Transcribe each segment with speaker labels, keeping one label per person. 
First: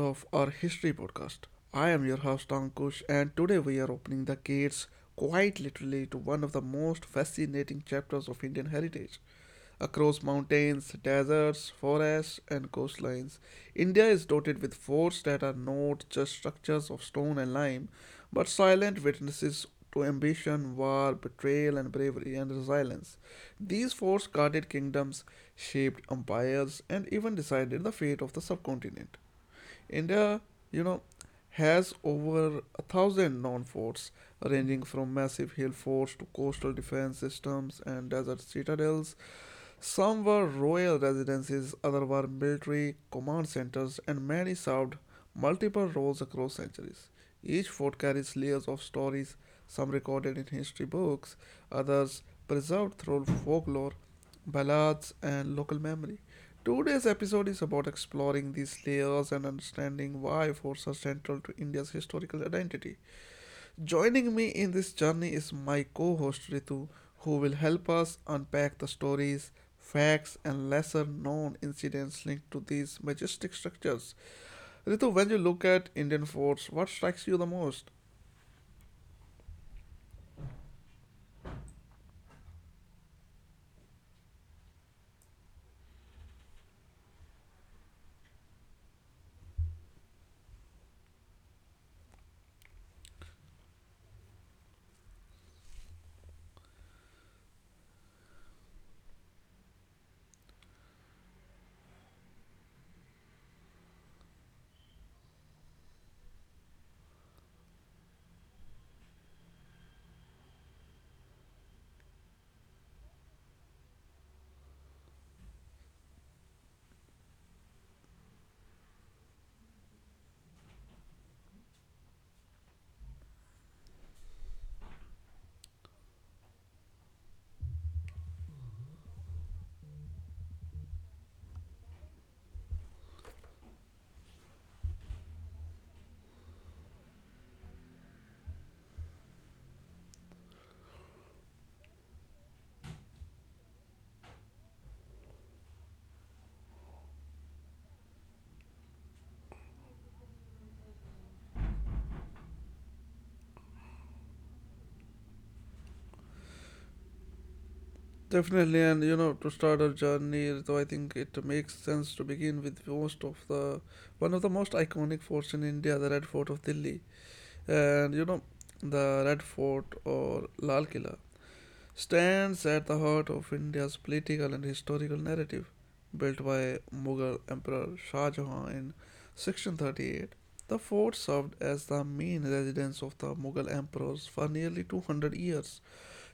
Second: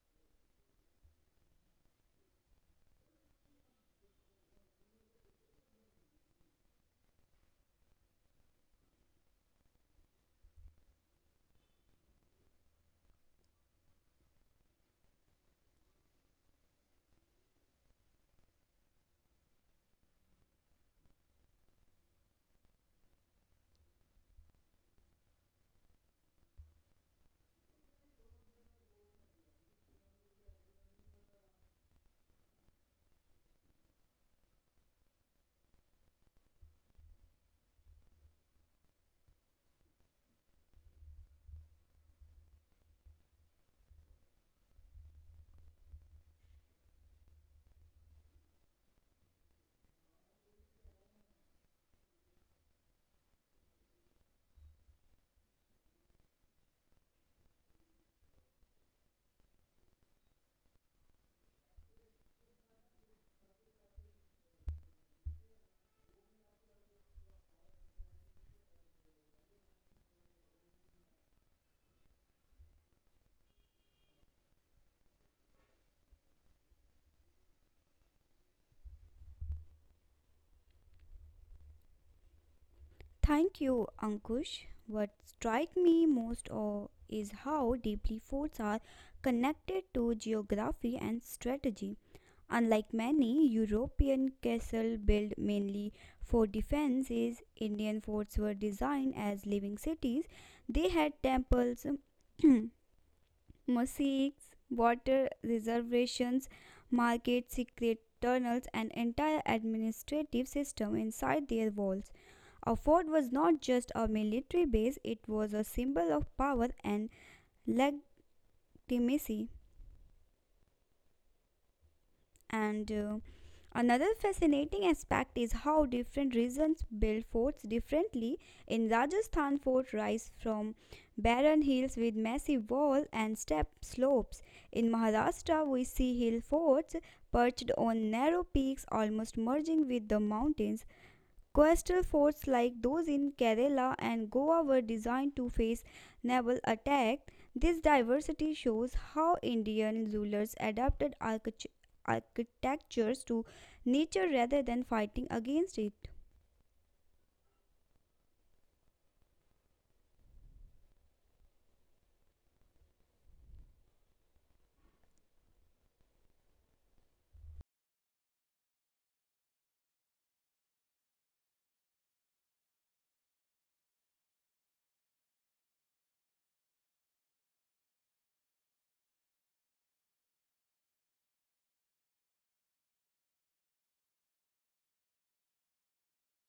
Speaker 1: of our history podcast. I am your host Ankush and today we are opening the gates, quite literally, to one of the most fascinating chapters of Indian heritage. Across mountains, deserts, forests and coastlines, India is dotted with forts that are not just structures of stone and lime, but silent witnesses to ambition, war, betrayal, and bravery and resilience. These forts guarded kingdoms, shaped empires, and even decided the fate of the subcontinent. India, you know, has over a thousand known forts, ranging from massive hill forts to coastal defense systems and desert citadels. Some were royal residences, others were military command centers, and many served multiple roles across centuries. Each fort carries layers of stories, some recorded in history books, others preserved through folklore, ballads, and local memory. Today's episode is about exploring these layers and understanding why forts are central to India's historical identity. Joining me in this journey is my co host Ritu, who will help us unpack the stories, facts, and lesser known incidents linked to these majestic structures. Ritu, when you look at Indian forts, what strikes you the most?
Speaker 2: Thank you, Ankush. What strikes me most of is how deeply forts are connected to geography and strategy. Unlike many European castles built mainly for defenses, Indian forts were designed as living cities. They had temples, mosaics, water reservations, market secret tunnels, and entire administrative system inside their walls. A fort was not just a military base, it was a symbol of power and legitimacy. And Another fascinating aspect is how different regions build forts differently. In Rajasthan, fort rise from barren hills with massive wall and step slopes. In Maharashtra, we see hill forts perched on narrow peaks almost merging with the mountains. Coastal forts like those in Kerala and Goa were designed to face naval attack. This diversity shows how Indian rulers adapted architectures to nature rather than fighting against it.
Speaker 1: Definitely, and you know, to start our journey, though, I think it makes sense to begin with most of the one of the most iconic forts in India, the Red Fort of Delhi. And you know, the Red Fort, or Lal Killa, stands at the heart of India's political and historical narrative. Built by Mughal Emperor Shah Jahan in 1638, the fort served as the main residence of the Mughal emperors for nearly 200 years.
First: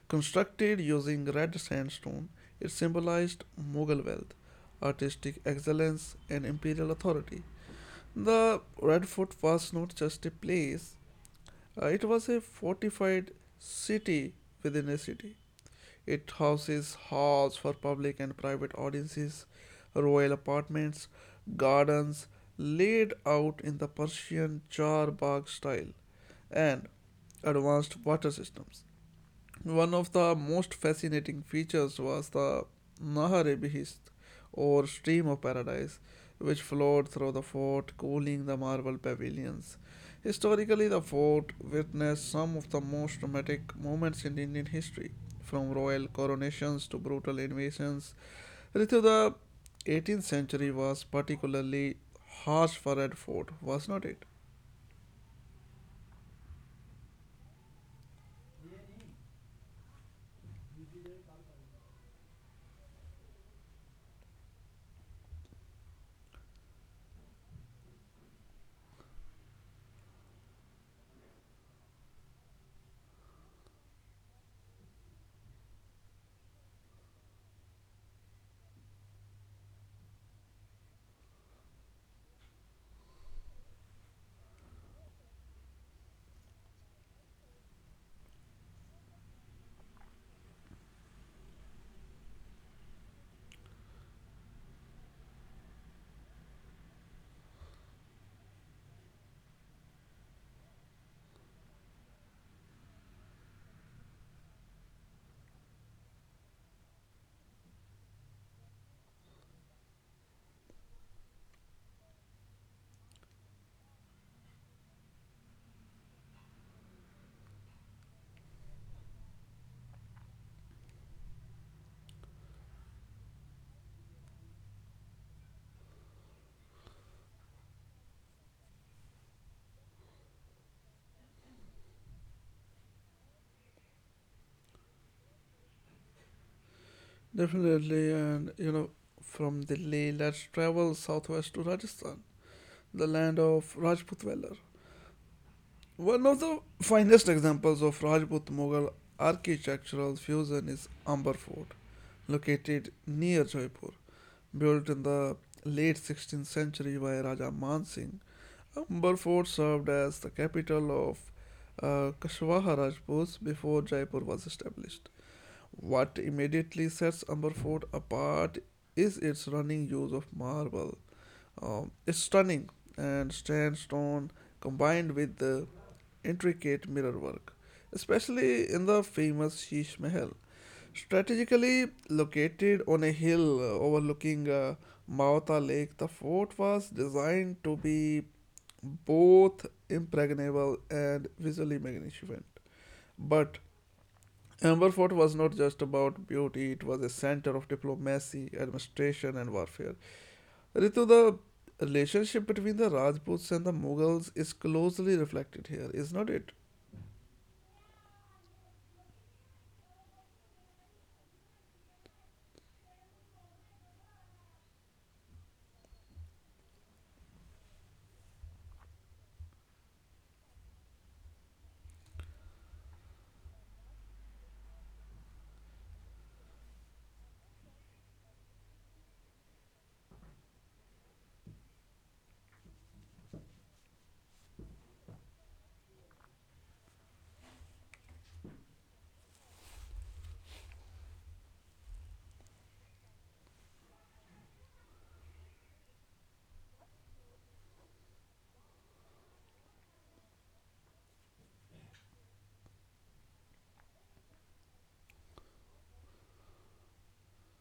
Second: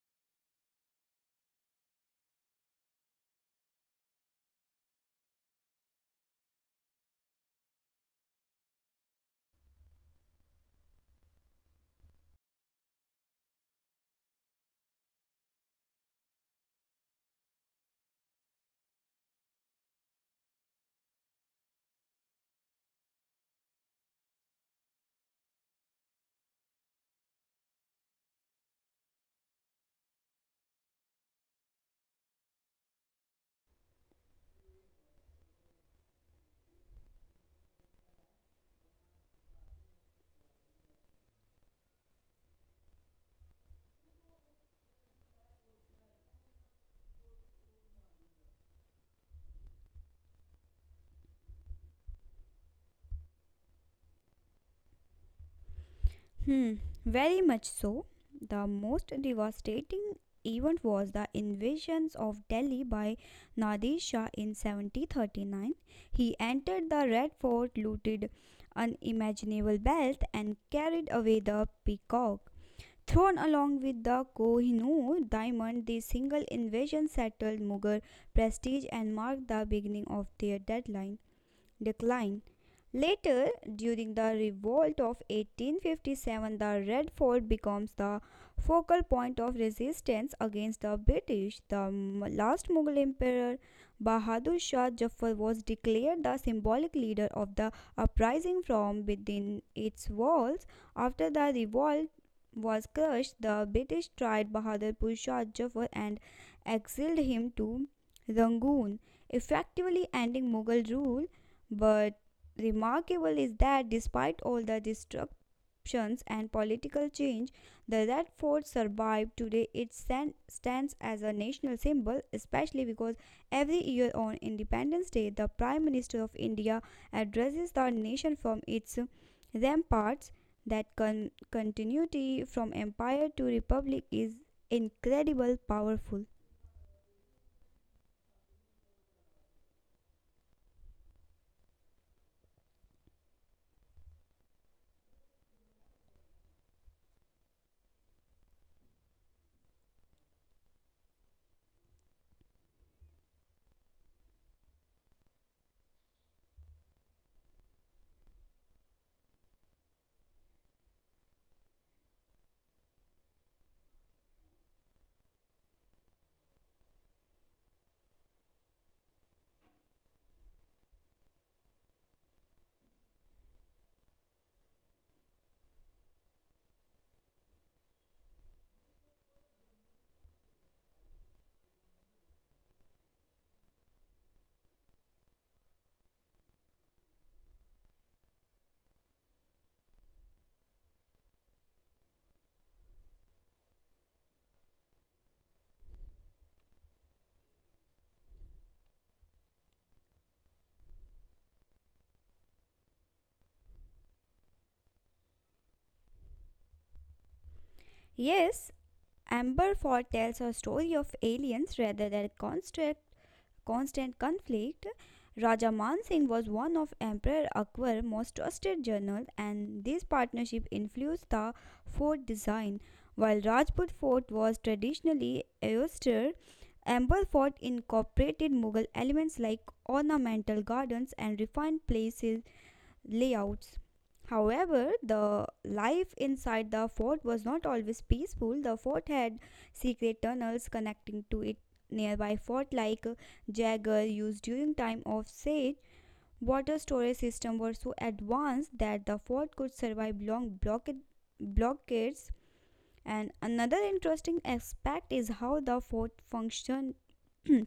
Speaker 1: Constructed using red sandstone, it symbolized Mughal wealth, artistic excellence, and imperial authority. The Red Fort was not just a place, it was a fortified city within a city. It houses halls for public and private audiences, royal apartments, gardens laid out in the Persian charbagh style, and advanced water systems. One of the most fascinating features was the Nahar e Behist, or Stream of Paradise, which flowed through the fort, cooling the marble pavilions. Historically, the fort witnessed some of the most dramatic moments in Indian history, from royal coronations to brutal invasions. Ritu, the 18th century was particularly harsh for Red Fort, was not it?
Speaker 2: Hmm, very much so. The most devastating event was the invasions of Delhi by Nadir Shah in 1739. He entered the Red Fort, looted unimaginable wealth, and carried away the peacock. Thrown along with the Kohinoor diamond, this single invasion settled Mughal prestige and marked the beginning of their deadline decline. Later, during the revolt of 1857, the Red Fort becomes the focal point of resistance against the British. The last Mughal emperor, Bahadur Shah Zafar, was declared the symbolic leader of the uprising from within its walls. After the revolt was crushed, the British tried Bahadurpur Shah Zafar and exiled him to Rangoon, effectively ending Mughal rule, but remarkable is that despite all the disruptions and political change, the Red Fort survived. Today it stands as a national symbol, especially because every year on Independence Day, the Prime Minister of India addresses the nation from its ramparts. That continuity from empire to republic is incredible powerful.
Speaker 1: Definitely, and you know, from Delhi, let's travel southwest to Rajasthan, the land of Rajput Valor. One of the finest examples of Rajput Mughal architectural fusion is Amber Fort, located near Jaipur. Built in the late 16th century by Raja Man Singh, Amber Fort served as the capital of Kashwaha Rajputs before Jaipur was established. What immediately sets Amber Fort apart is its running use of marble, it's stunning and stands stone combined with the intricate mirror work, especially in the famous Sheesh Mahal. Strategically located on a hill overlooking Mauta Lake, the fort was designed to be both impregnable and visually magnificent. But Amber Fort was not just about beauty, it was a center of diplomacy, administration, and warfare. Ritu, the relationship between the Rajputs and the Mughals is closely reflected here, is not it?
Speaker 2: Yes, Amber Fort tells a story of aliens rather than construct constant conflict. Raja Man Singh was one of Emperor Akbar's most trusted generals, and this partnership influenced the fort design. While Rajput fort was traditionally austere, Amber Fort incorporated Mughal elements like ornamental gardens and refined places layouts. However, the life inside the fort was not always peaceful. The fort had secret tunnels connecting to it nearby fort like Jagger used during time of siege. Water storage systems were so advanced that the fort could survive long blockades. And another interesting aspect is how the fort functioned.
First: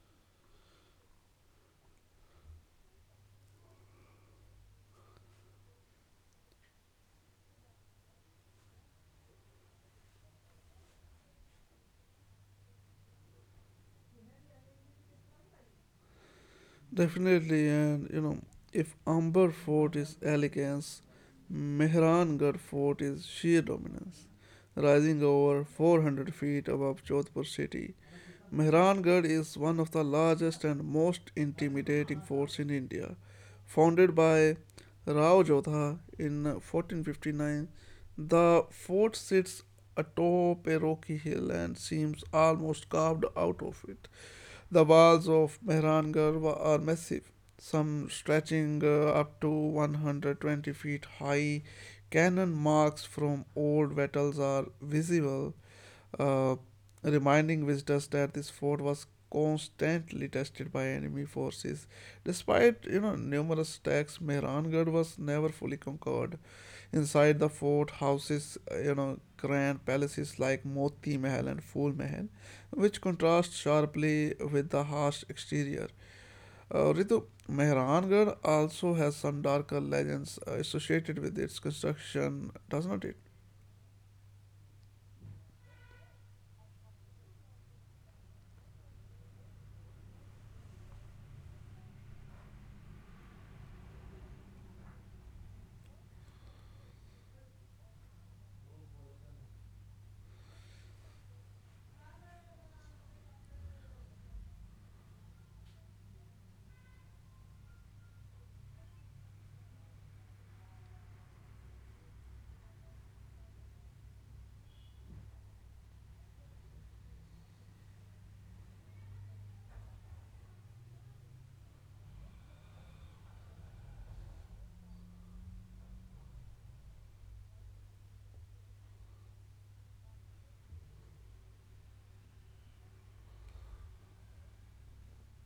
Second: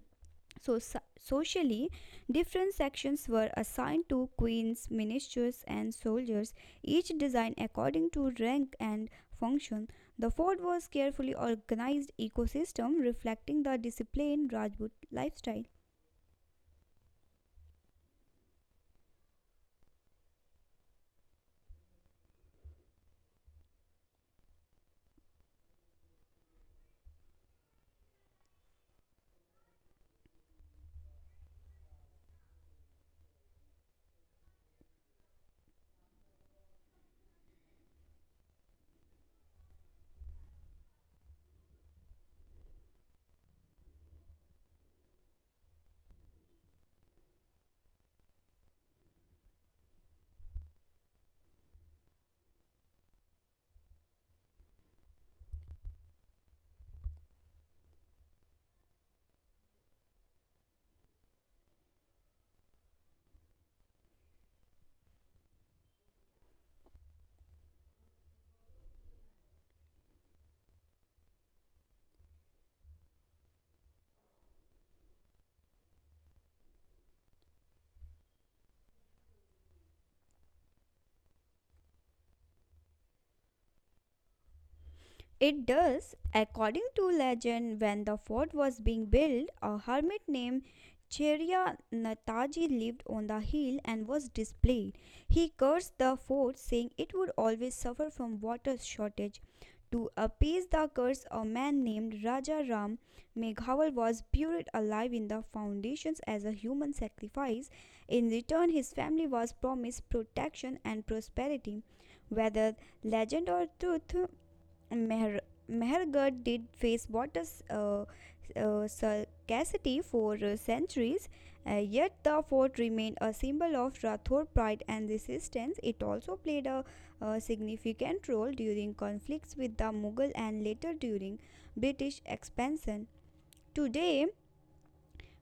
Speaker 2: Socially, different sections were assigned to queens, ministers, and soldiers, each designed according to rank and function. The fort was carefully organized ecosystem reflecting the disciplined Rajput lifestyle.
Speaker 1: Definitely, and you know, if Amber Fort is elegance, Mehrangarh Fort is sheer dominance. Rising over 400 feet above Jodhpur city, Mehrangarh is one of the largest and most intimidating forts in India. Founded by Rao Jodha in 1459, the fort sits atop a rocky hill and seems almost carved out of it. The walls of Mehrangarh are massive, some stretching up to 120 feet high. Cannon marks from old battles are visible, uh, reminding visitors that this fort was constantly tested by enemy forces. Despite, you know, numerous attacks, Mehrangarh was never fully conquered. Inside the fort houses, you know, grand palaces like Moti Mahal and Phul Mahal, which contrast sharply with the harsh exterior. Ritu, Mehrangarh also has some darker legends associated with its construction, does not it?
Speaker 2: It does. According to legend, when the fort was being built, a hermit named Cherya Nataji lived on the hill and was displaced. He cursed the fort, saying it would always suffer from water shortage. To appease the curse, a man named Raja Ram Meghawal was buried alive in the foundations as a human sacrifice. In return, his family was promised protection and prosperity. Whether legend or truth, Meher- Mehergarh did face water uh, scarcity for centuries, yet the fort remained a symbol of Rathore pride and resistance. It also played a, significant role during conflicts with the Mughal and later during British expansion. Today,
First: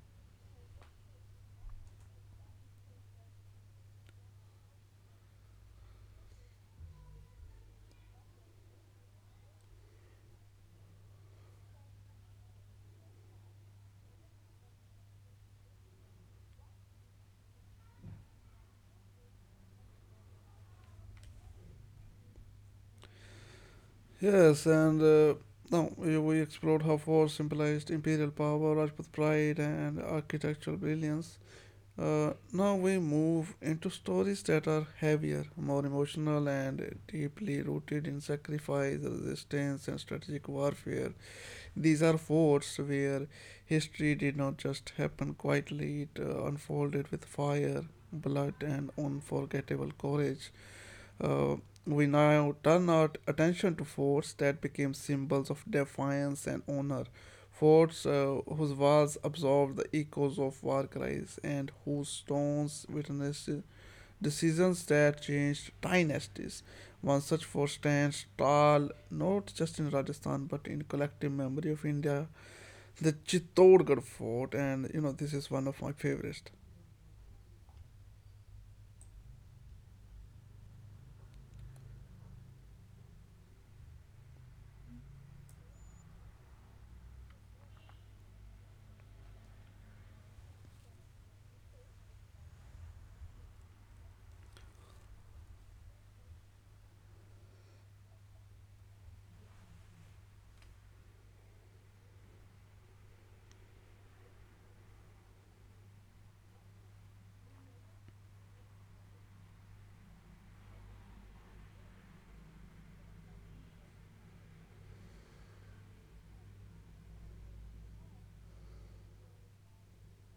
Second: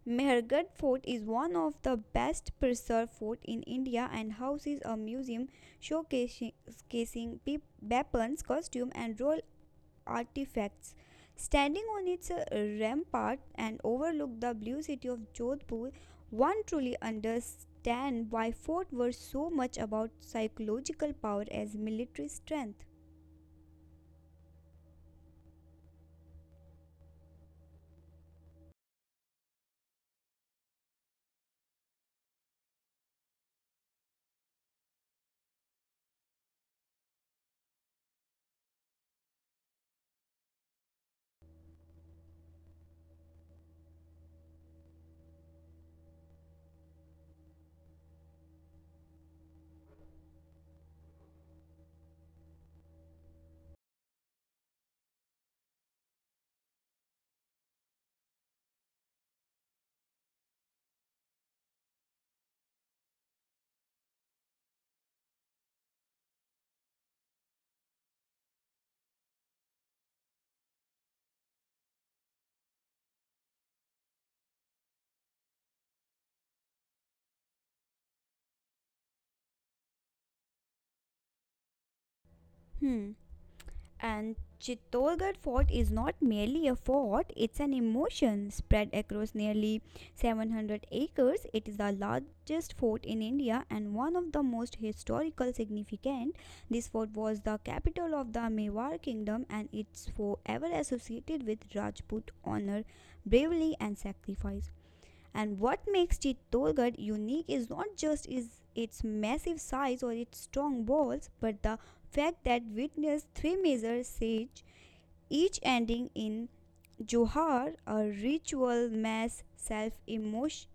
Speaker 2: Mehergarh Fort is one of the best preserved fort in India and houses a museum showcasing weapons, costume, and role artifacts. Standing on its rampart and overlook the blue city of Jodhpur, one truly understands why forts were so much about psychological power as military strength.
Speaker 1: Yes, and now we explored how forts symbolized imperial power, Rajput pride, and architectural brilliance. Now we move into stories that are heavier, more emotional, and deeply rooted in sacrifice, resistance, and strategic warfare. These are forts where history did not just happen quietly, it unfolded with fire, blood, and unforgettable courage. Uh, we now turn our attention to forts that became symbols of defiance and honor. Forts whose walls absorbed the echoes of war cries and whose stones witnessed decisions that changed dynasties. One such fort stands tall not just in Rajasthan but in collective memory of India, the Chittorgarh Fort, and you know, this is one of my favorites.
Speaker 2: Hmm. And Chittorgarh Fort is not merely a fort, it's an emotion. Spread across nearly 700 acres, it is the largest fort in India and one of the most historical significant. This fort was the capital of the Mewar kingdom and it's forever associated with Rajput honor, bravery and sacrifice. And what makes Chittorgarh unique is not just is its massive size or its strong walls, but the fact that witnessed three major sieges, each ending in Johar, a ritual mass self-immolations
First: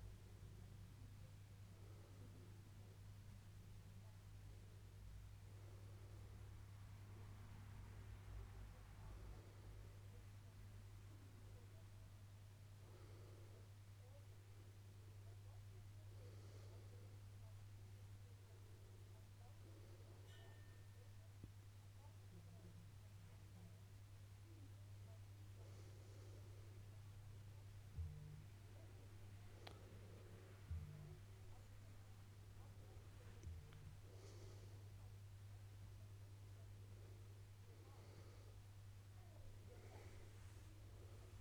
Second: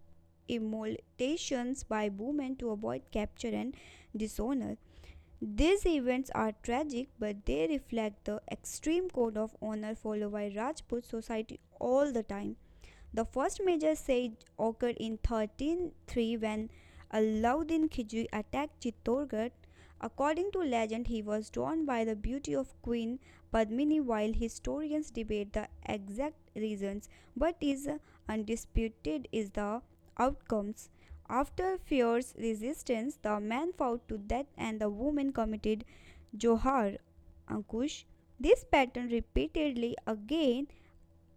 Speaker 2: by women to avoid capture and dishonor. These events are tragic, but they reflect the extreme code of honor followed by Rajput society all the time. The first major siege occurred in 1303 when Alauddin Khilji attacked Chittorgarh. According to legend, he was drawn by the beauty of Queen Padmini while historians debate the exact reasons, but is undisputed is the outcomes. After fierce resistance, the man fought to death and the woman committed Johar, Ankush. This pattern repeatedly again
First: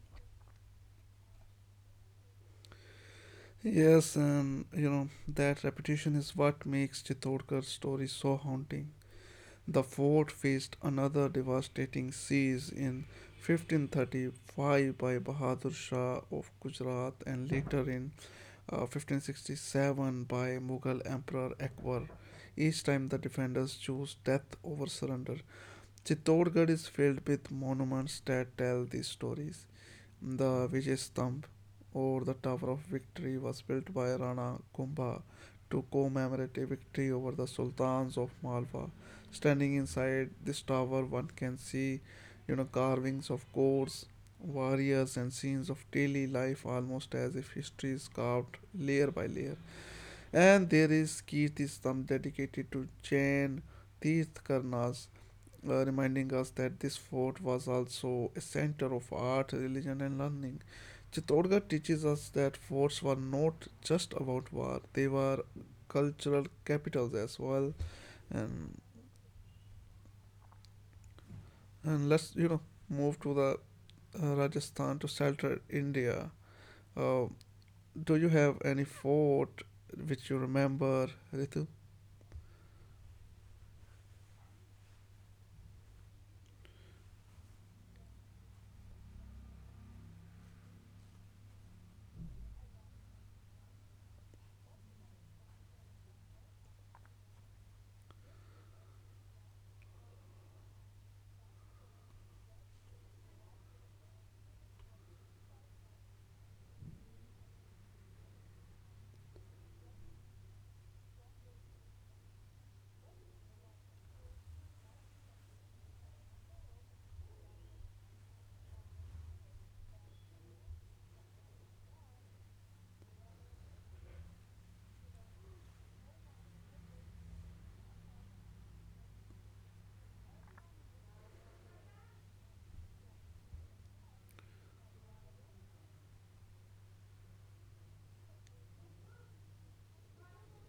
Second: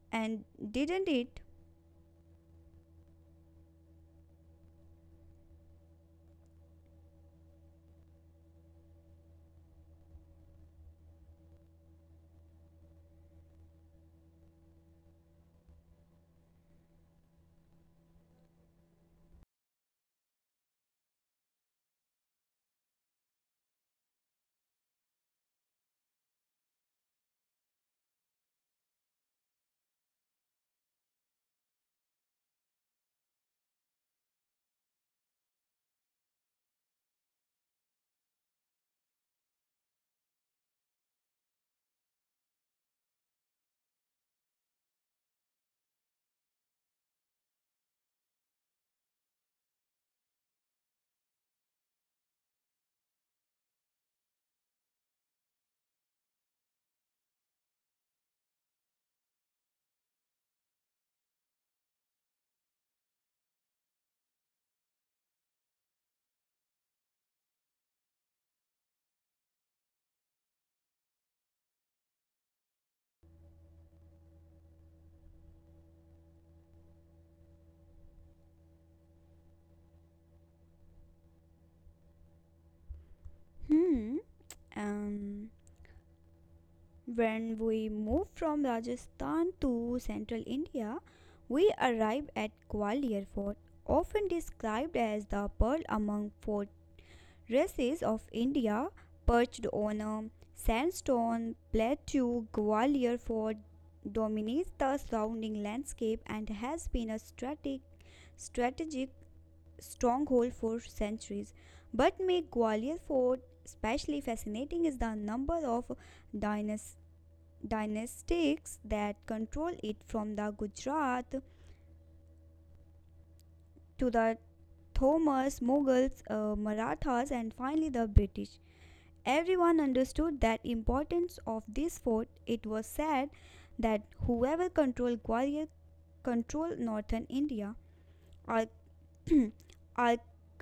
Speaker 2: and didn't it?
Speaker 1: Yes, and you know, that repetition is what makes Chittorgarh's story so haunting. The fort faced another devastating siege in 1535 by Bahadur Shah of Gujarat and later in 1567 by Mughal Emperor Akbar. Each time the defenders chose death over surrender. Chittorgarh is filled with monuments that tell these stories. The Vijay Stamp, or the Tower of Victory, was built by Rana Kumbha to commemorate a victory over the sultans of Malwa. Standing inside this tower, one can see, you know, carvings of courts, warriors, and scenes of daily life, almost as if history is carved layer by layer. And there is Kirti Stamp dedicated to Jain Tirthakarnas, reminding us that this fort was also a center of art, religion, and learning. Chittorgarh teaches us that forts were not just about war; they were cultural capitals as well. And and let's, you know, move to the Rajasthan to Central India. Uh, do you have any fort which you remember, Ritu?
Speaker 2: Hmm. Um, when we move from Rajasthan to central India, we arrive at Gwalior Fort, often described as the pearl among fort races of India, perched on a sandstone plateau. Gwalior Fort dominates the surrounding landscape and has been a strategic stronghold for centuries. What makes Gwalior Fort especially fascinating is the number of dynas- dynastics that control it, from the Gujarat to the Thomas, Mughals, Marathas, and finally the British. Everyone understood that importance of this fort. It was said that whoever controlled Gwalior controlled northern India. Our Arch-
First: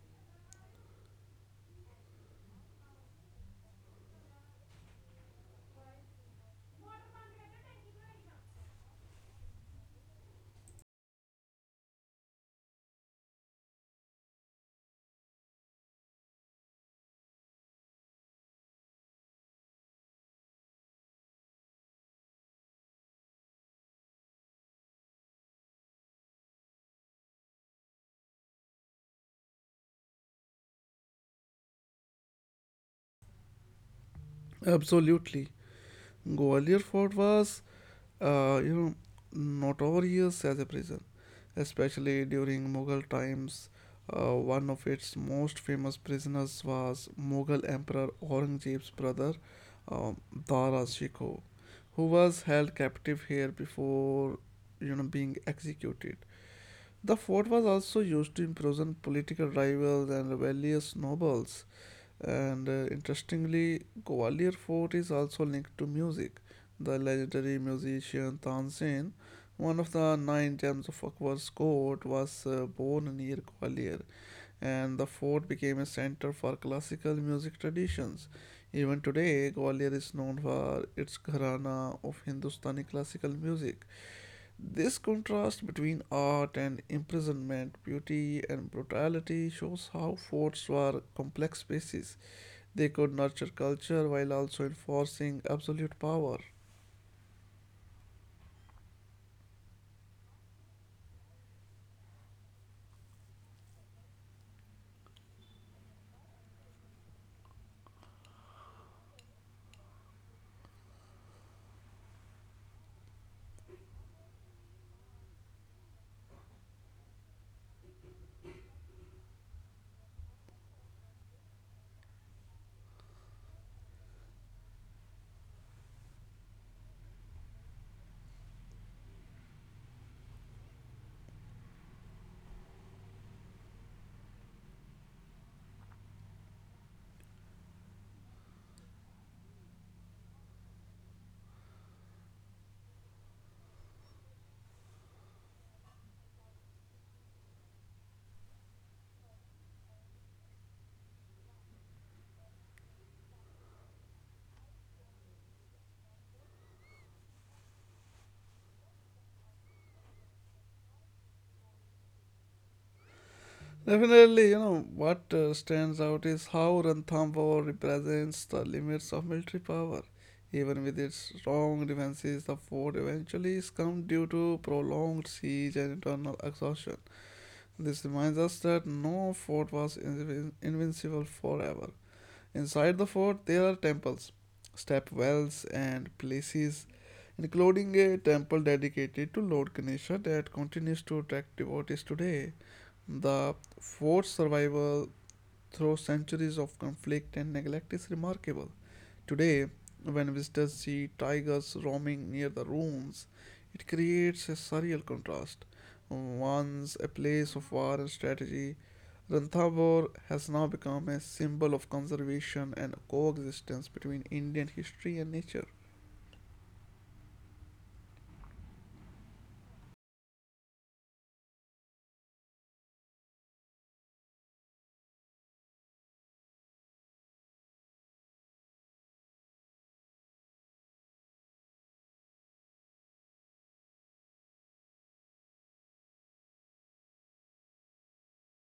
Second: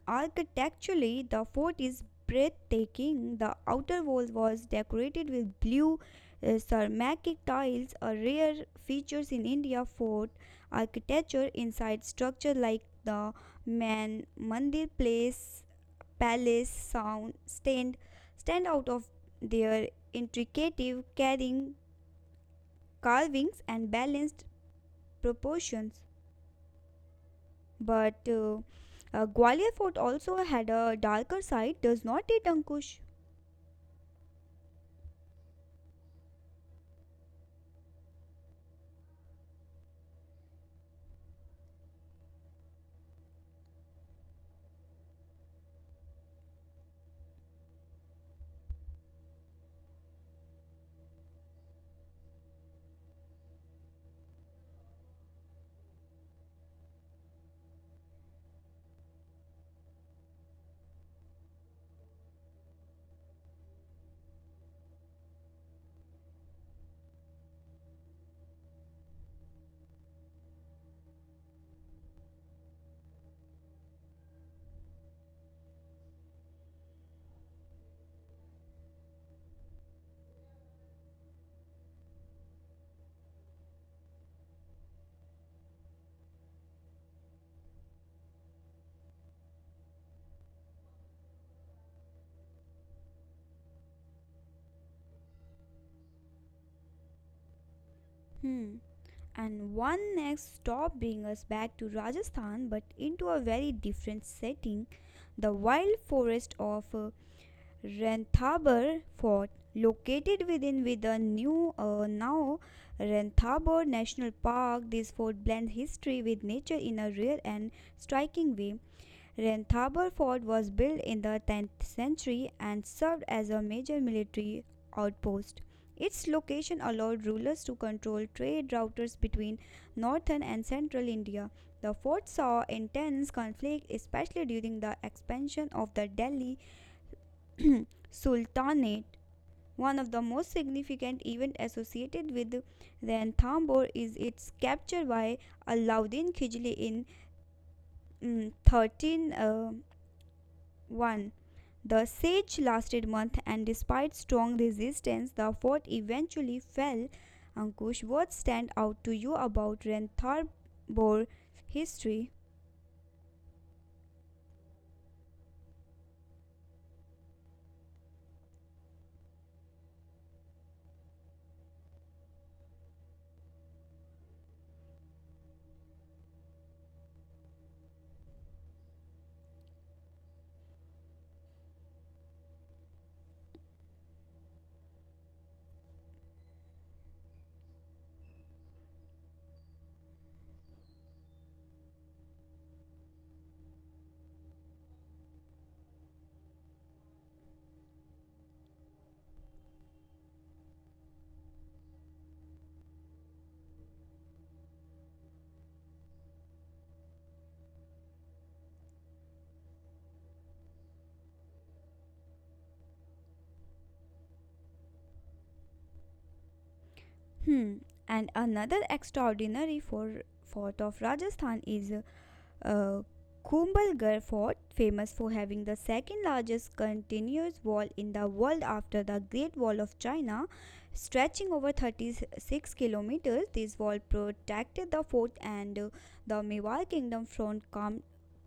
Speaker 2: architecturally, the fort is breathtaking. The outer wall was decorated with blue ceramic tiles, a rare feature in India fort architecture. Inside structure like the Man Mandir Place Palace sound stand out of their intricate carrying carvings and balanced proportions. But Gwalior Fort also had a darker side, does not it, Ankush?
Speaker 1: Absolutely, Gwalior Fort was, you know, notorious as a prison, especially during Mughal times. One of its most famous prisoners was Mughal Emperor Aurangzeb's brother, um, Dara Shikoh, who was held captive here before, you know, being executed. The fort was also used to imprison political rivals and rebellious nobles. And interestingly, Gwalior Fort is also linked to music. The legendary musician Tansen, one of the nine gems of Akbar's court, was born near Gwalior, and the fort became a center for classical music traditions. Even today, Gwalior is known for its gharana of Hindustani classical music. This contrast between art and imprisonment, beauty and brutality shows how forts were complex spaces. They could nurture culture while also enforcing absolute power.
Speaker 2: Hmm. And one next stop brings us back to Rajasthan but into a very different setting, the wild forest of Ranthambore Fort, located within with the new now Ranthambore National Park. This fort blends history with nature and striking way. Ranthambore Fort was built in the 10th century and served as a major military outpost. Its location allowed rulers to control trade routes between northern and central India. The fort saw intense conflict, especially during the expansion of the Delhi Sultanate. One of the most significant events associated with Ranthambore is its capture by Alauddin Khilji in 1301. The siege lasted months and despite strong resistance, the fort eventually fell. Ankush, what stand out to you about Ranthambore history?
Speaker 1: Definitely. You know, what stands out is how Ranthambore represents the limits of military power. Even with its strong defenses, the fort eventually succumbed due to prolonged siege and internal exhaustion. This reminds us that no fort was invincible forever. Inside the fort, there are temples, step wells, and places, including a temple dedicated to Lord Ganesha that continues to attract devotees today. The fort's survival through centuries of conflict and neglect is remarkable. Today, when visitors see tigers roaming near the ruins, it creates a surreal contrast. Once a place of war and strategy, Ranthambore has now become a symbol of conservation and coexistence between Indian history and nature.
Speaker 2: Hmm. And another extraordinary fort of Rajasthan is Uh, Kumbalgarh Fort, famous for having the second largest continuous wall in the world after the Great Wall of China, stretching over 36 kilometers. This wall protected the fort and the Mewar kingdom from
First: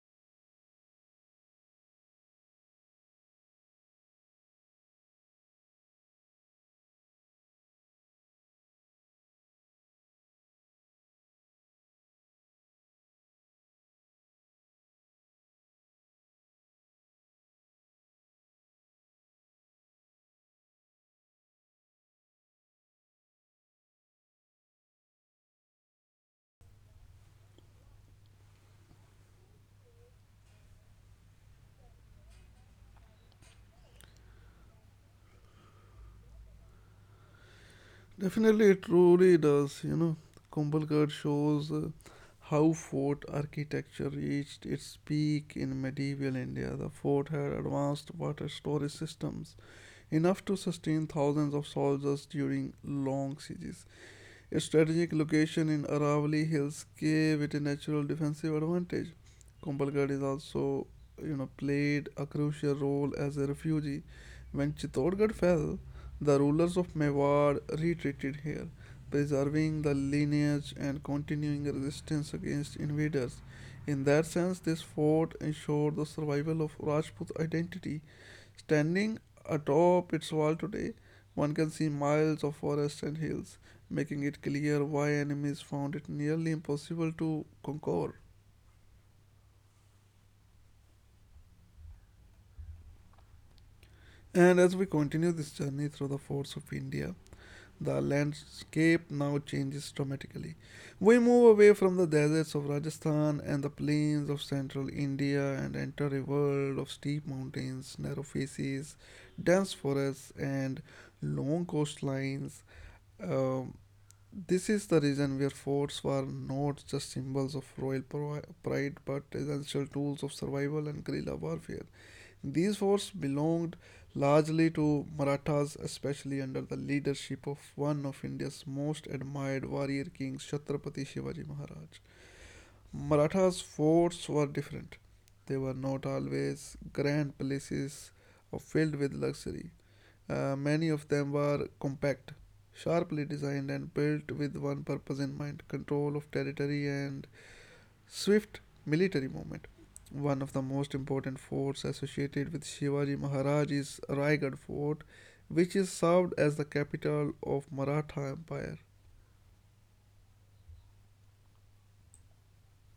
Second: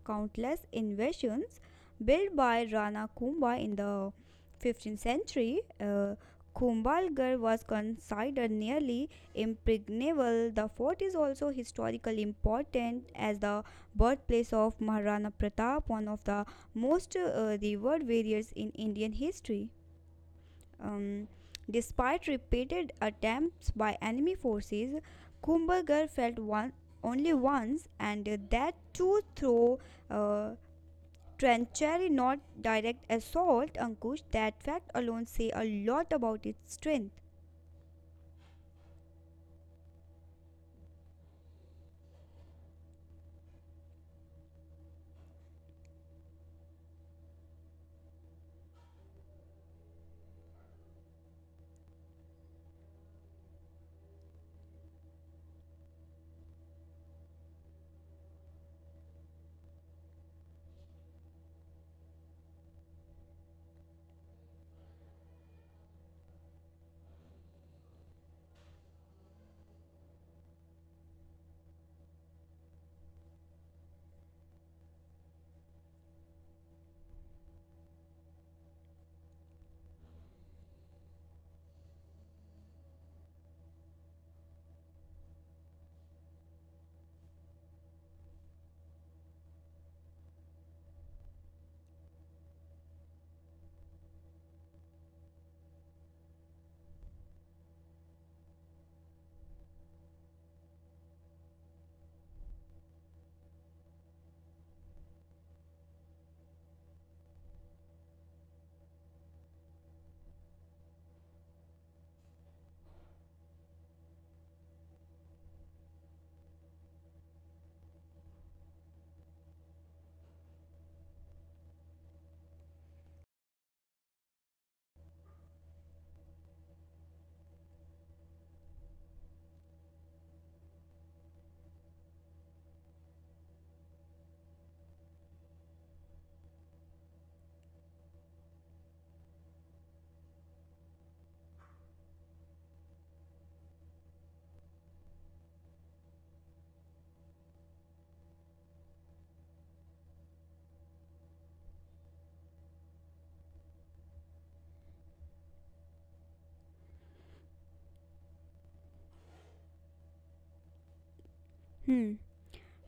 Speaker 2: countless invasions. Built by Rana Kumbha in the 15th century, Kumbalgarh was considered nearly impregnable. The fort is also historically important as the birthplace of Maharana Pratap, one of the most revered warriors in Indian history. Um, despite repeated attempts by enemy forces, Kumbhagar only once, and that too through uh, trenchary, not direct assault. Ankush, that fact alone say a lot about its strength.
Speaker 1: Definitely, it truly does. You know, Kumbhalgarh shows, how fort architecture reached its peak in medieval India. The fort had advanced water storage systems enough to sustain thousands of soldiers during long sieges. A strategic location in Aravalli Hills gave it a natural defensive advantage. Kumbhalgarh is also, you know, played a crucial role as a refugee. When Chittorgarh fell, the rulers of Mewar retreated here, preserving the lineage and continuing resistance against invaders. In that sense, this fort ensured the survival of Rajput identity. Standing atop its wall today, one can see miles of forest and hills, making it clear why enemies found it nearly impossible to conquer. And as we continue this journey through the forts of India, the landscape now changes dramatically. We move away from the deserts of Rajasthan and the plains of central India and enter a world of steep mountains, narrow faces, dense forests, and long coastlines. Um, This is the reason where forts were not just symbols of royal pride but essential tools of survival and guerrilla warfare. These forts belonged largely to Marathas, especially under the leadership of one of India's most admired warrior kings, Chhatrapati Shivaji Maharaj. Marathas' forts were different. They were not always grand palaces or filled with luxury. Many of them were compact, sharply designed, and built with one purpose in mind: control of territory and swift military movement. One of the most important forts associated with Shivaji Maharaj is Raigad Fort, which is served as the capital of Maratha Empire.
Speaker 2: Hmm.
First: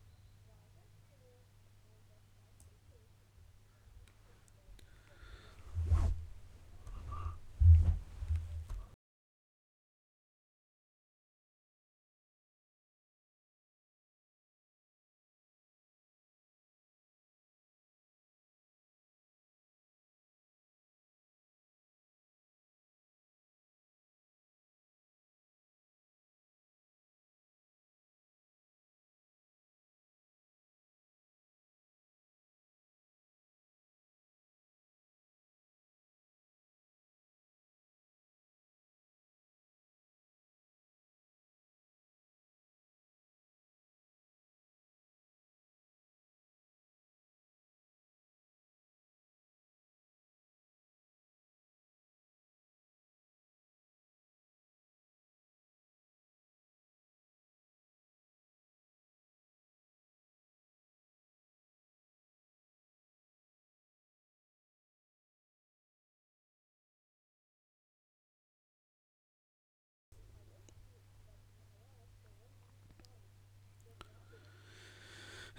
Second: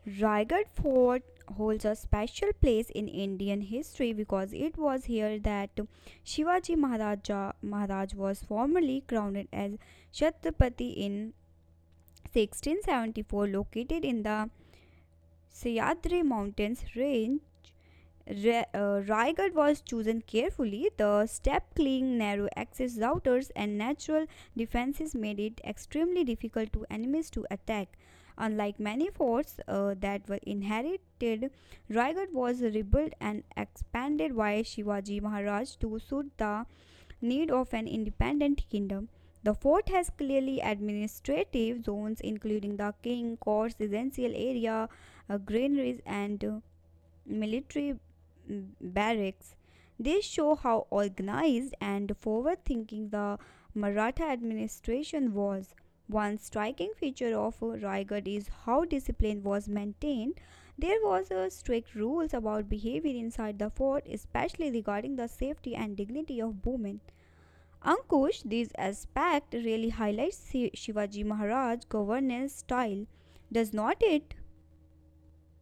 Speaker 2: Raigad Fort holds a special place in Indian history because it was here that Maharaj was formally crowned as Chhatrapati in 1674, located in the Sahyadri Mountains range. Raigad was chosen carefully. The step clean, narrow access routers, and natural defenses made it extremely difficult to enemies to attack. Unlike many forts that were inherited, Raigad was rebuilt and expanded by Shivaji Maharaj to suit the need of an independent kingdom. The fort has clearly administrative zones including the king, courts, residential area, granaries, and military barracks. They show how organized and forward thinking the Maratha administration was. One striking feature of Raigad is how discipline was maintained. There was a strict rules about behavior inside the fort, especially regarding the safety and dignity of women. Ankush, this aspect really highlights Shivaji Maharaj's governance style. Does not it?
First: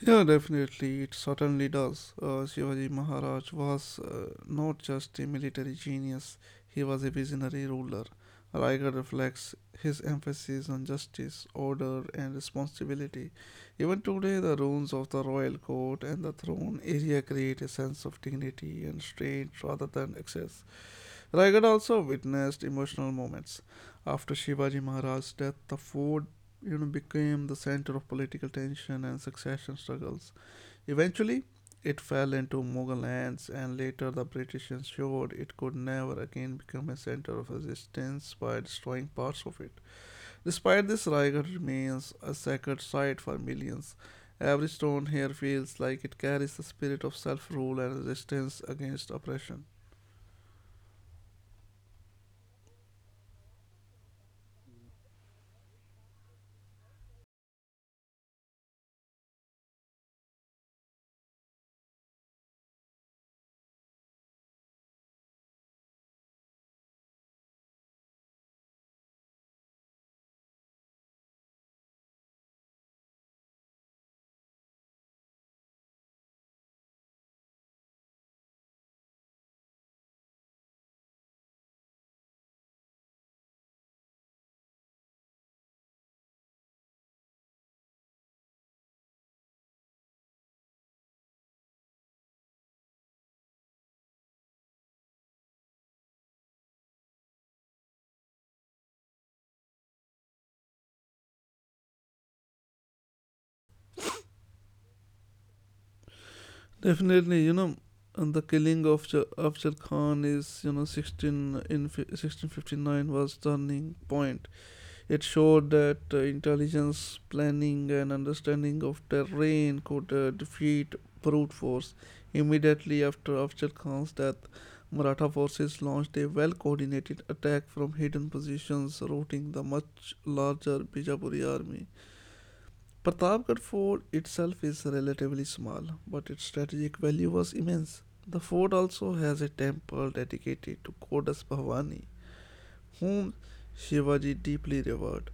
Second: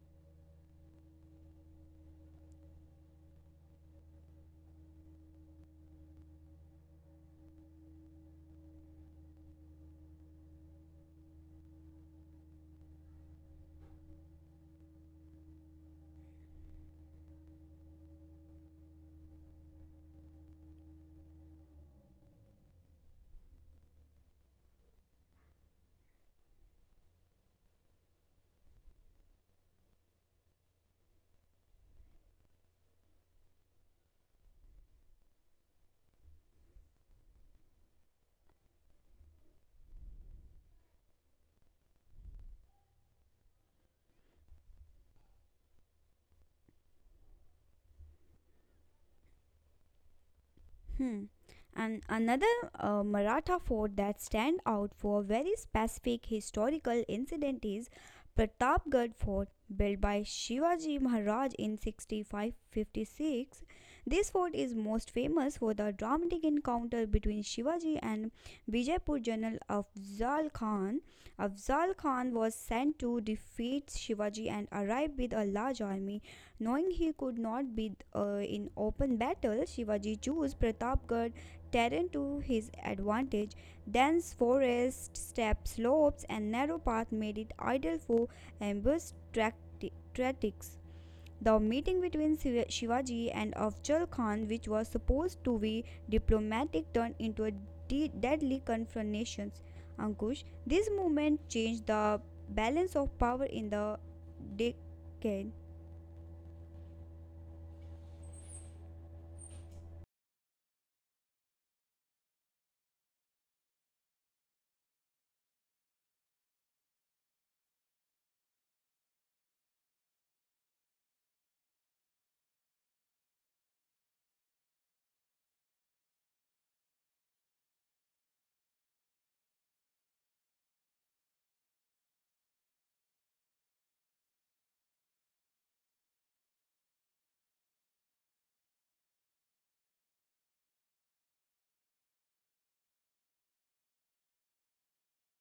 Speaker 1: Yeah, definitely, it certainly does. Shivaji Maharaj was, not just a military genius, he was a visionary ruler. Raigarh reflects his emphasis on justice, order, and responsibility. Even today, the ruins of the royal court and the throne area create a sense of dignity and restraint rather than excess. Raigarh also witnessed emotional moments. After Shivaji Maharaj's death, the fort, you know, became the center of political tension and succession struggles. Eventually, it fell into Mughal hands, and later the British ensured it could never again become a center of resistance by destroying parts of it. Despite this, Raigad remains a sacred site for millions. Every stone here feels like it carries the spirit of self rule and resistance against oppression.
Speaker 2: Hmm. And another Maratha fort that stand out for very specific historical incident is Pratapgarh Fort, built by Shivaji Maharaj in 6556. This fort is most famous for the dramatic encounter between Shivaji and Bijapur general Afzal Khan. Afzal Khan was sent to defeat Shivaji and arrived with a large army. Knowing he could not be in open battle, Shivaji chose Pratapgarh terrain to his advantage. Dense forests, steep slopes, and narrow paths made it ideal for ambush tactics. The meeting between Shivaji and Afzal Khan, which was supposed to be diplomatic, turned into a deadly confrontation. Ankush, this movement changed the balance of power in the decade.
Speaker 1: Definitely, and the killing of Afzal Khan is, you know, 16 in 1659 was turning point. It showed that intelligence, planning, and understanding of terrain could defeat brute force. Immediately after Afzal Khan's death, Maratha forces launched a well coordinated attack from hidden positions, routing the much larger Bijapuri army. Pratapgarh fort itself is relatively small, but its strategic value was immense. The fort also has a temple dedicated to Goddess Bhavani, whom Shivaji deeply revered.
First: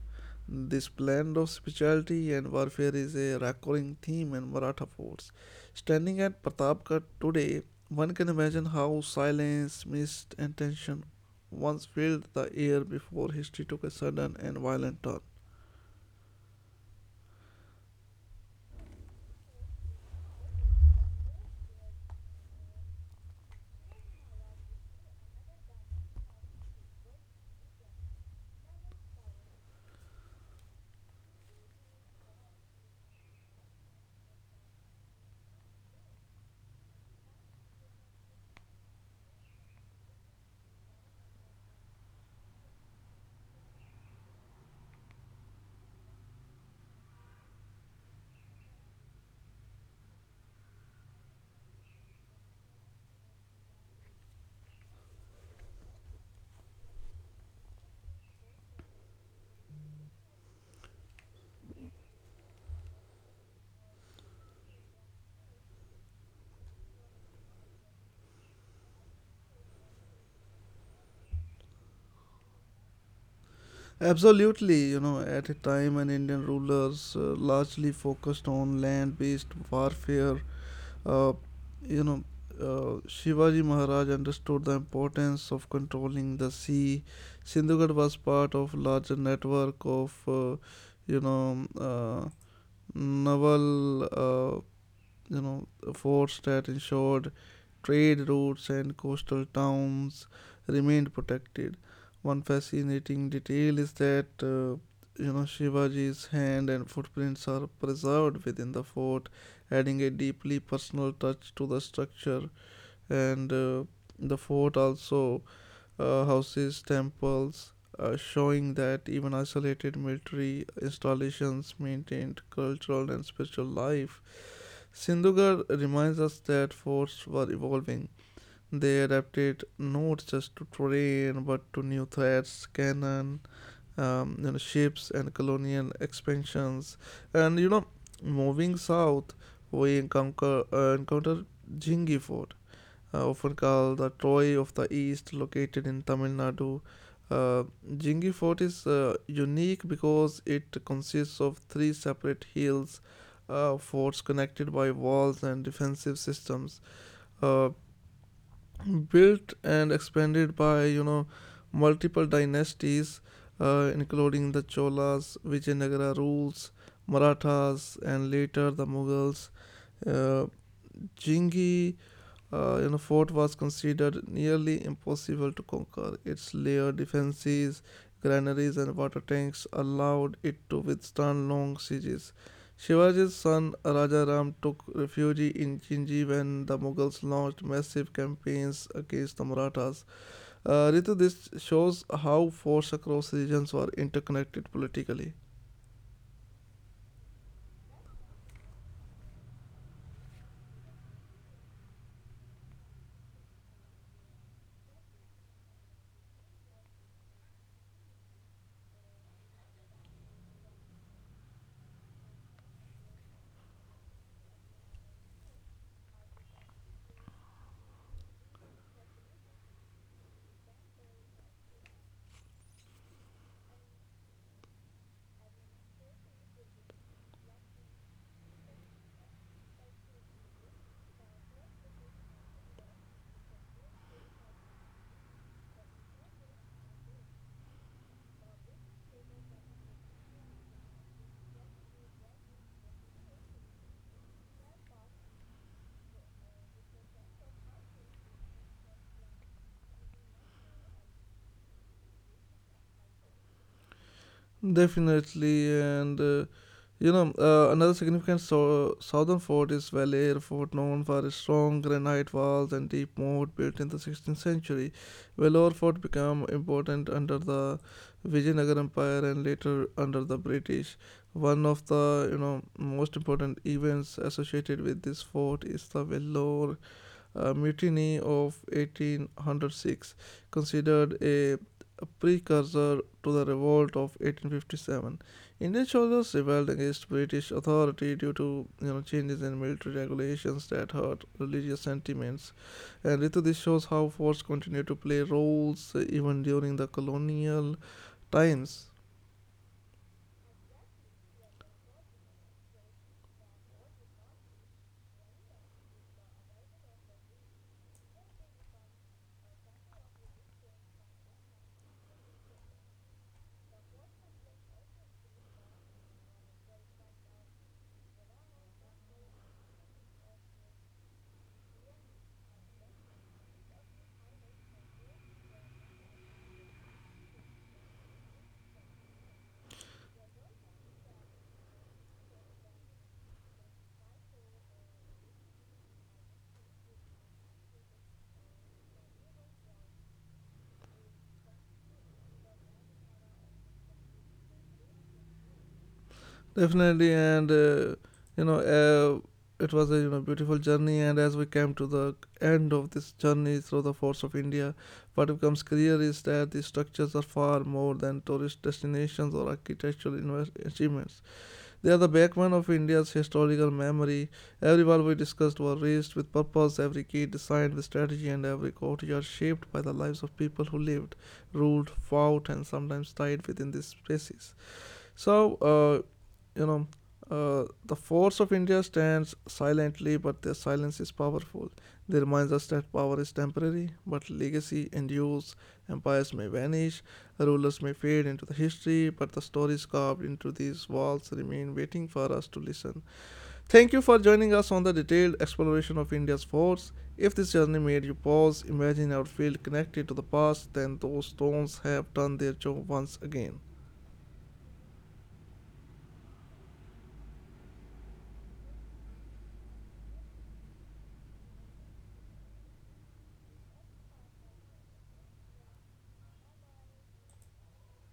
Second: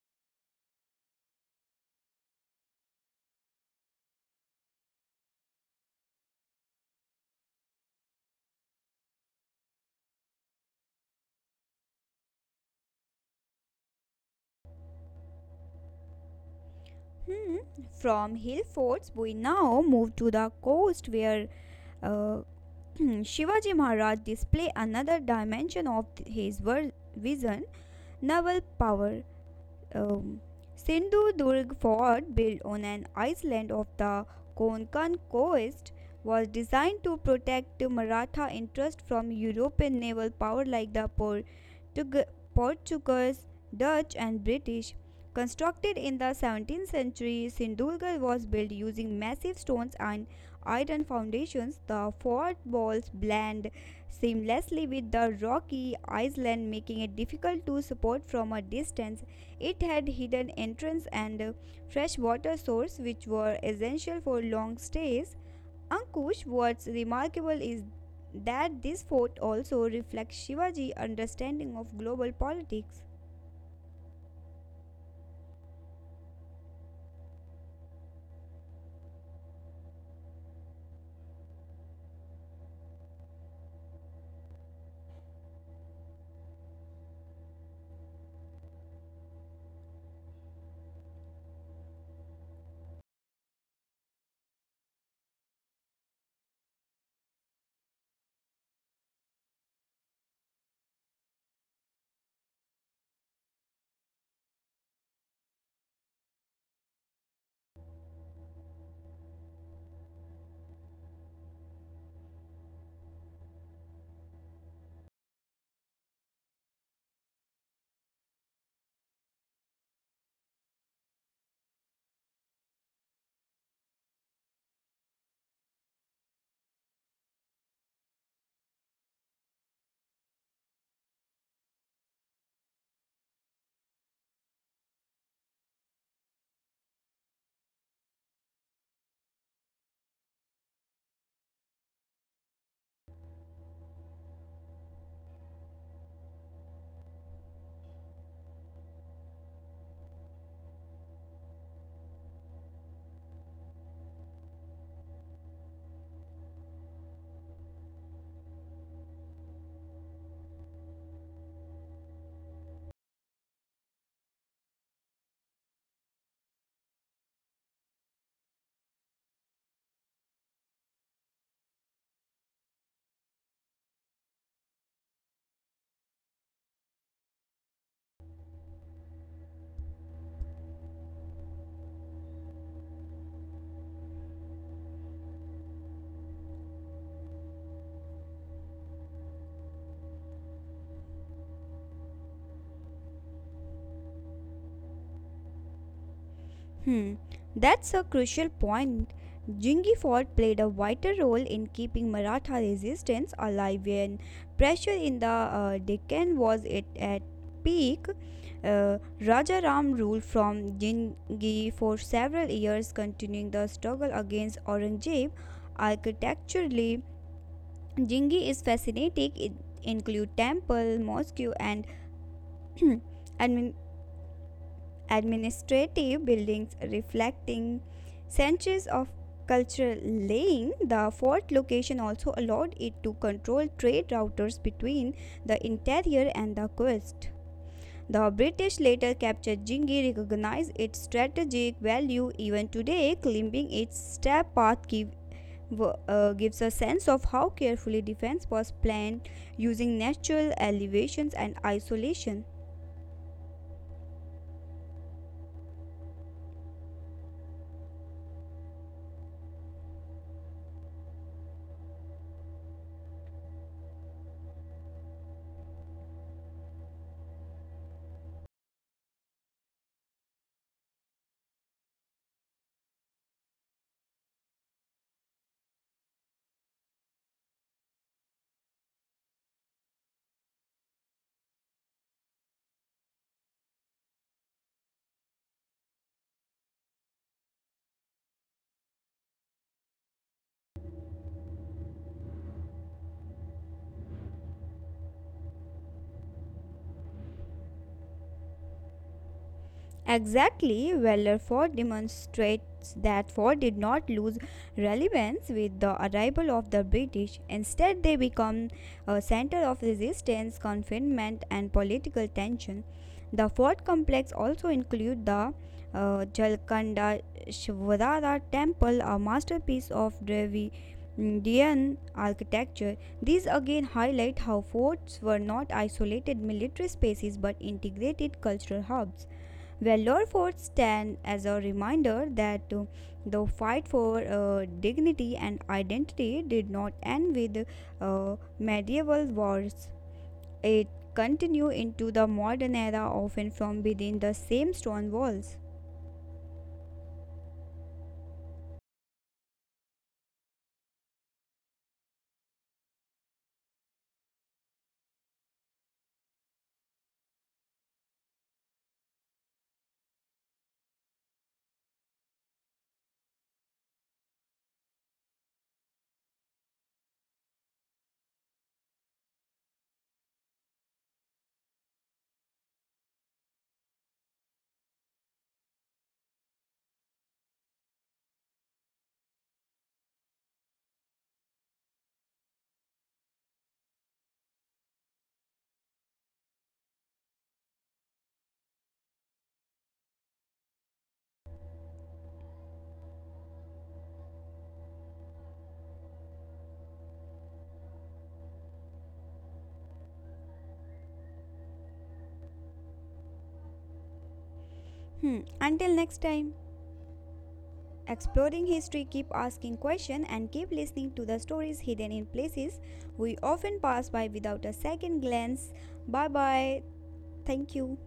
Speaker 1: This blend of spirituality and warfare is a recurring theme in Maratha forts. Standing at Pratapgarh today, one can imagine how silence, mist, and tension once filled the air before history took a sudden and violent turn.
Speaker 2: Hmm. From hill forts, we now move to the coast where uh, Shivaji Maharaj display another dimension of his vision, naval power. Um, Sindhudurg fort, built on an island of the Konkan coast, was designed to protect Maratha interest from European naval power like the Portuguese, Dutch, and British. Constructed in the 17th century, Sindhudurg was built using massive stones and iron foundations. The fort walls blend seamlessly with the rocky island, making it difficult to support from a distance. It had hidden entrance and fresh water source which were essential for long stays. Ankush, what's remarkable is that this fort also reflects Shivaji's understanding of global politics.
Speaker 1: Absolutely, at a time when Indian rulers largely focused on land based warfare, Uh, you know, Shivaji Maharaj understood the importance of controlling the sea. Sindhugarh was part of larger network of, you know, uh, naval you know, forts that ensured trade routes and coastal towns remained protected. One fascinating detail is that Shivaji's hand and footprints are preserved within the fort, adding a deeply personal touch to the structure. And the fort also houses temples, showing that even isolated military installations maintained cultural and spiritual life. Sindhugar reminds us that forts were evolving. They adapted not just to terrain but to new threats, cannon, ships, and colonial expansions. And you know, moving south, we encounter Jingi Fort, often called the Troy of the East, located in Tamil Nadu. Uh, Jingi Fort is unique because it consists of three separate hills forts connected by walls and defensive systems, uh, built and expanded by multiple dynasties, including the Cholas, Vijayanagara rules, Marathas, and later the Mughals. Uh, Jingi Fort was considered nearly impossible to conquer. Its layered defenses, granaries, and water tanks allowed it to withstand long sieges. Shivaji's son Rajaram took refuge in Chinji when the Mughals launched massive campaigns against the Marathas. Ritu, this shows how forces across regions were interconnected politically.
Speaker 2: Hmm, that's a crucial point. Jingi fort played a vital role in keeping Maratha resistance alive when pressure in the Deccan was it at peak. Raja Ram ruled from Jingi for several years, continuing the struggle against Aurangzeb. Architecturally, Jingi is fascinating. It include temple, mosque, and admin- administrative buildings reflecting centuries of cultural laying. The fort location also allowed it to control trade routers between the interior and the coast. The British later captured Jingi recognized its strategic value. Even today, climbing its step path gives a sense of how carefully defense was planned using natural elevations and isolation.
Speaker 1: Definitely, another significant southern fort is Valle Fort, known for its strong granite walls and deep moat built in the 16th century. Vellore Fort became important under the Vijayanagar Empire and later under the British. One of the most important events associated with this fort is the Vellore mutiny of 1806, considered a precursor to the revolt of 1857. Indian soldiers rebelled against British authority due to changes in military regulations that hurt religious sentiments. And Ritu, this shows how force continued to play roles even during the colonial times.
Speaker 2: Exactly, Weller Ford demonstrates that Ford did not lose relevance with the arrival of the British. Instead, they become a center of resistance, confinement, and political tension. The Ford complex also includes the Jalkanda Temple, a masterpiece of Dravidian architecture. These again highlight how forts were not isolated military spaces but integrated cultural hubs. Valor Fort stand as a reminder that the fight for dignity and identity did not end with medieval wars. It continued into the modern era, often from within the same stone walls.
Speaker 1: Definitely, you know, it was a beautiful journey. And as we came to the end of this journey through the forts of India, what becomes clear is that these structures are far more than tourist destinations or architectural achievements. They are the backbone of India's historical memory. Every wall we discussed was raised with purpose. Every gate designed with strategy, and every courtyard shaped by the lives of people who lived, ruled, fought, and sometimes died within these spaces. So, uh, you know, the force of India stands silently, but their silence is powerful. They remind us that power is temporary, but legacy endures. Empires may vanish, rulers may fade into the history, but the stories carved into these walls remain waiting for us to listen. Thank you for joining us on the detailed exploration of India's force. If this journey made you pause, imagine our field connected to the past, then those stones have done their job once again.
Speaker 2: Hmm. Until next time, exploring history, keep asking questions and keep listening to the stories hidden in places we often pass by without a second glance. Bye bye. Thank you.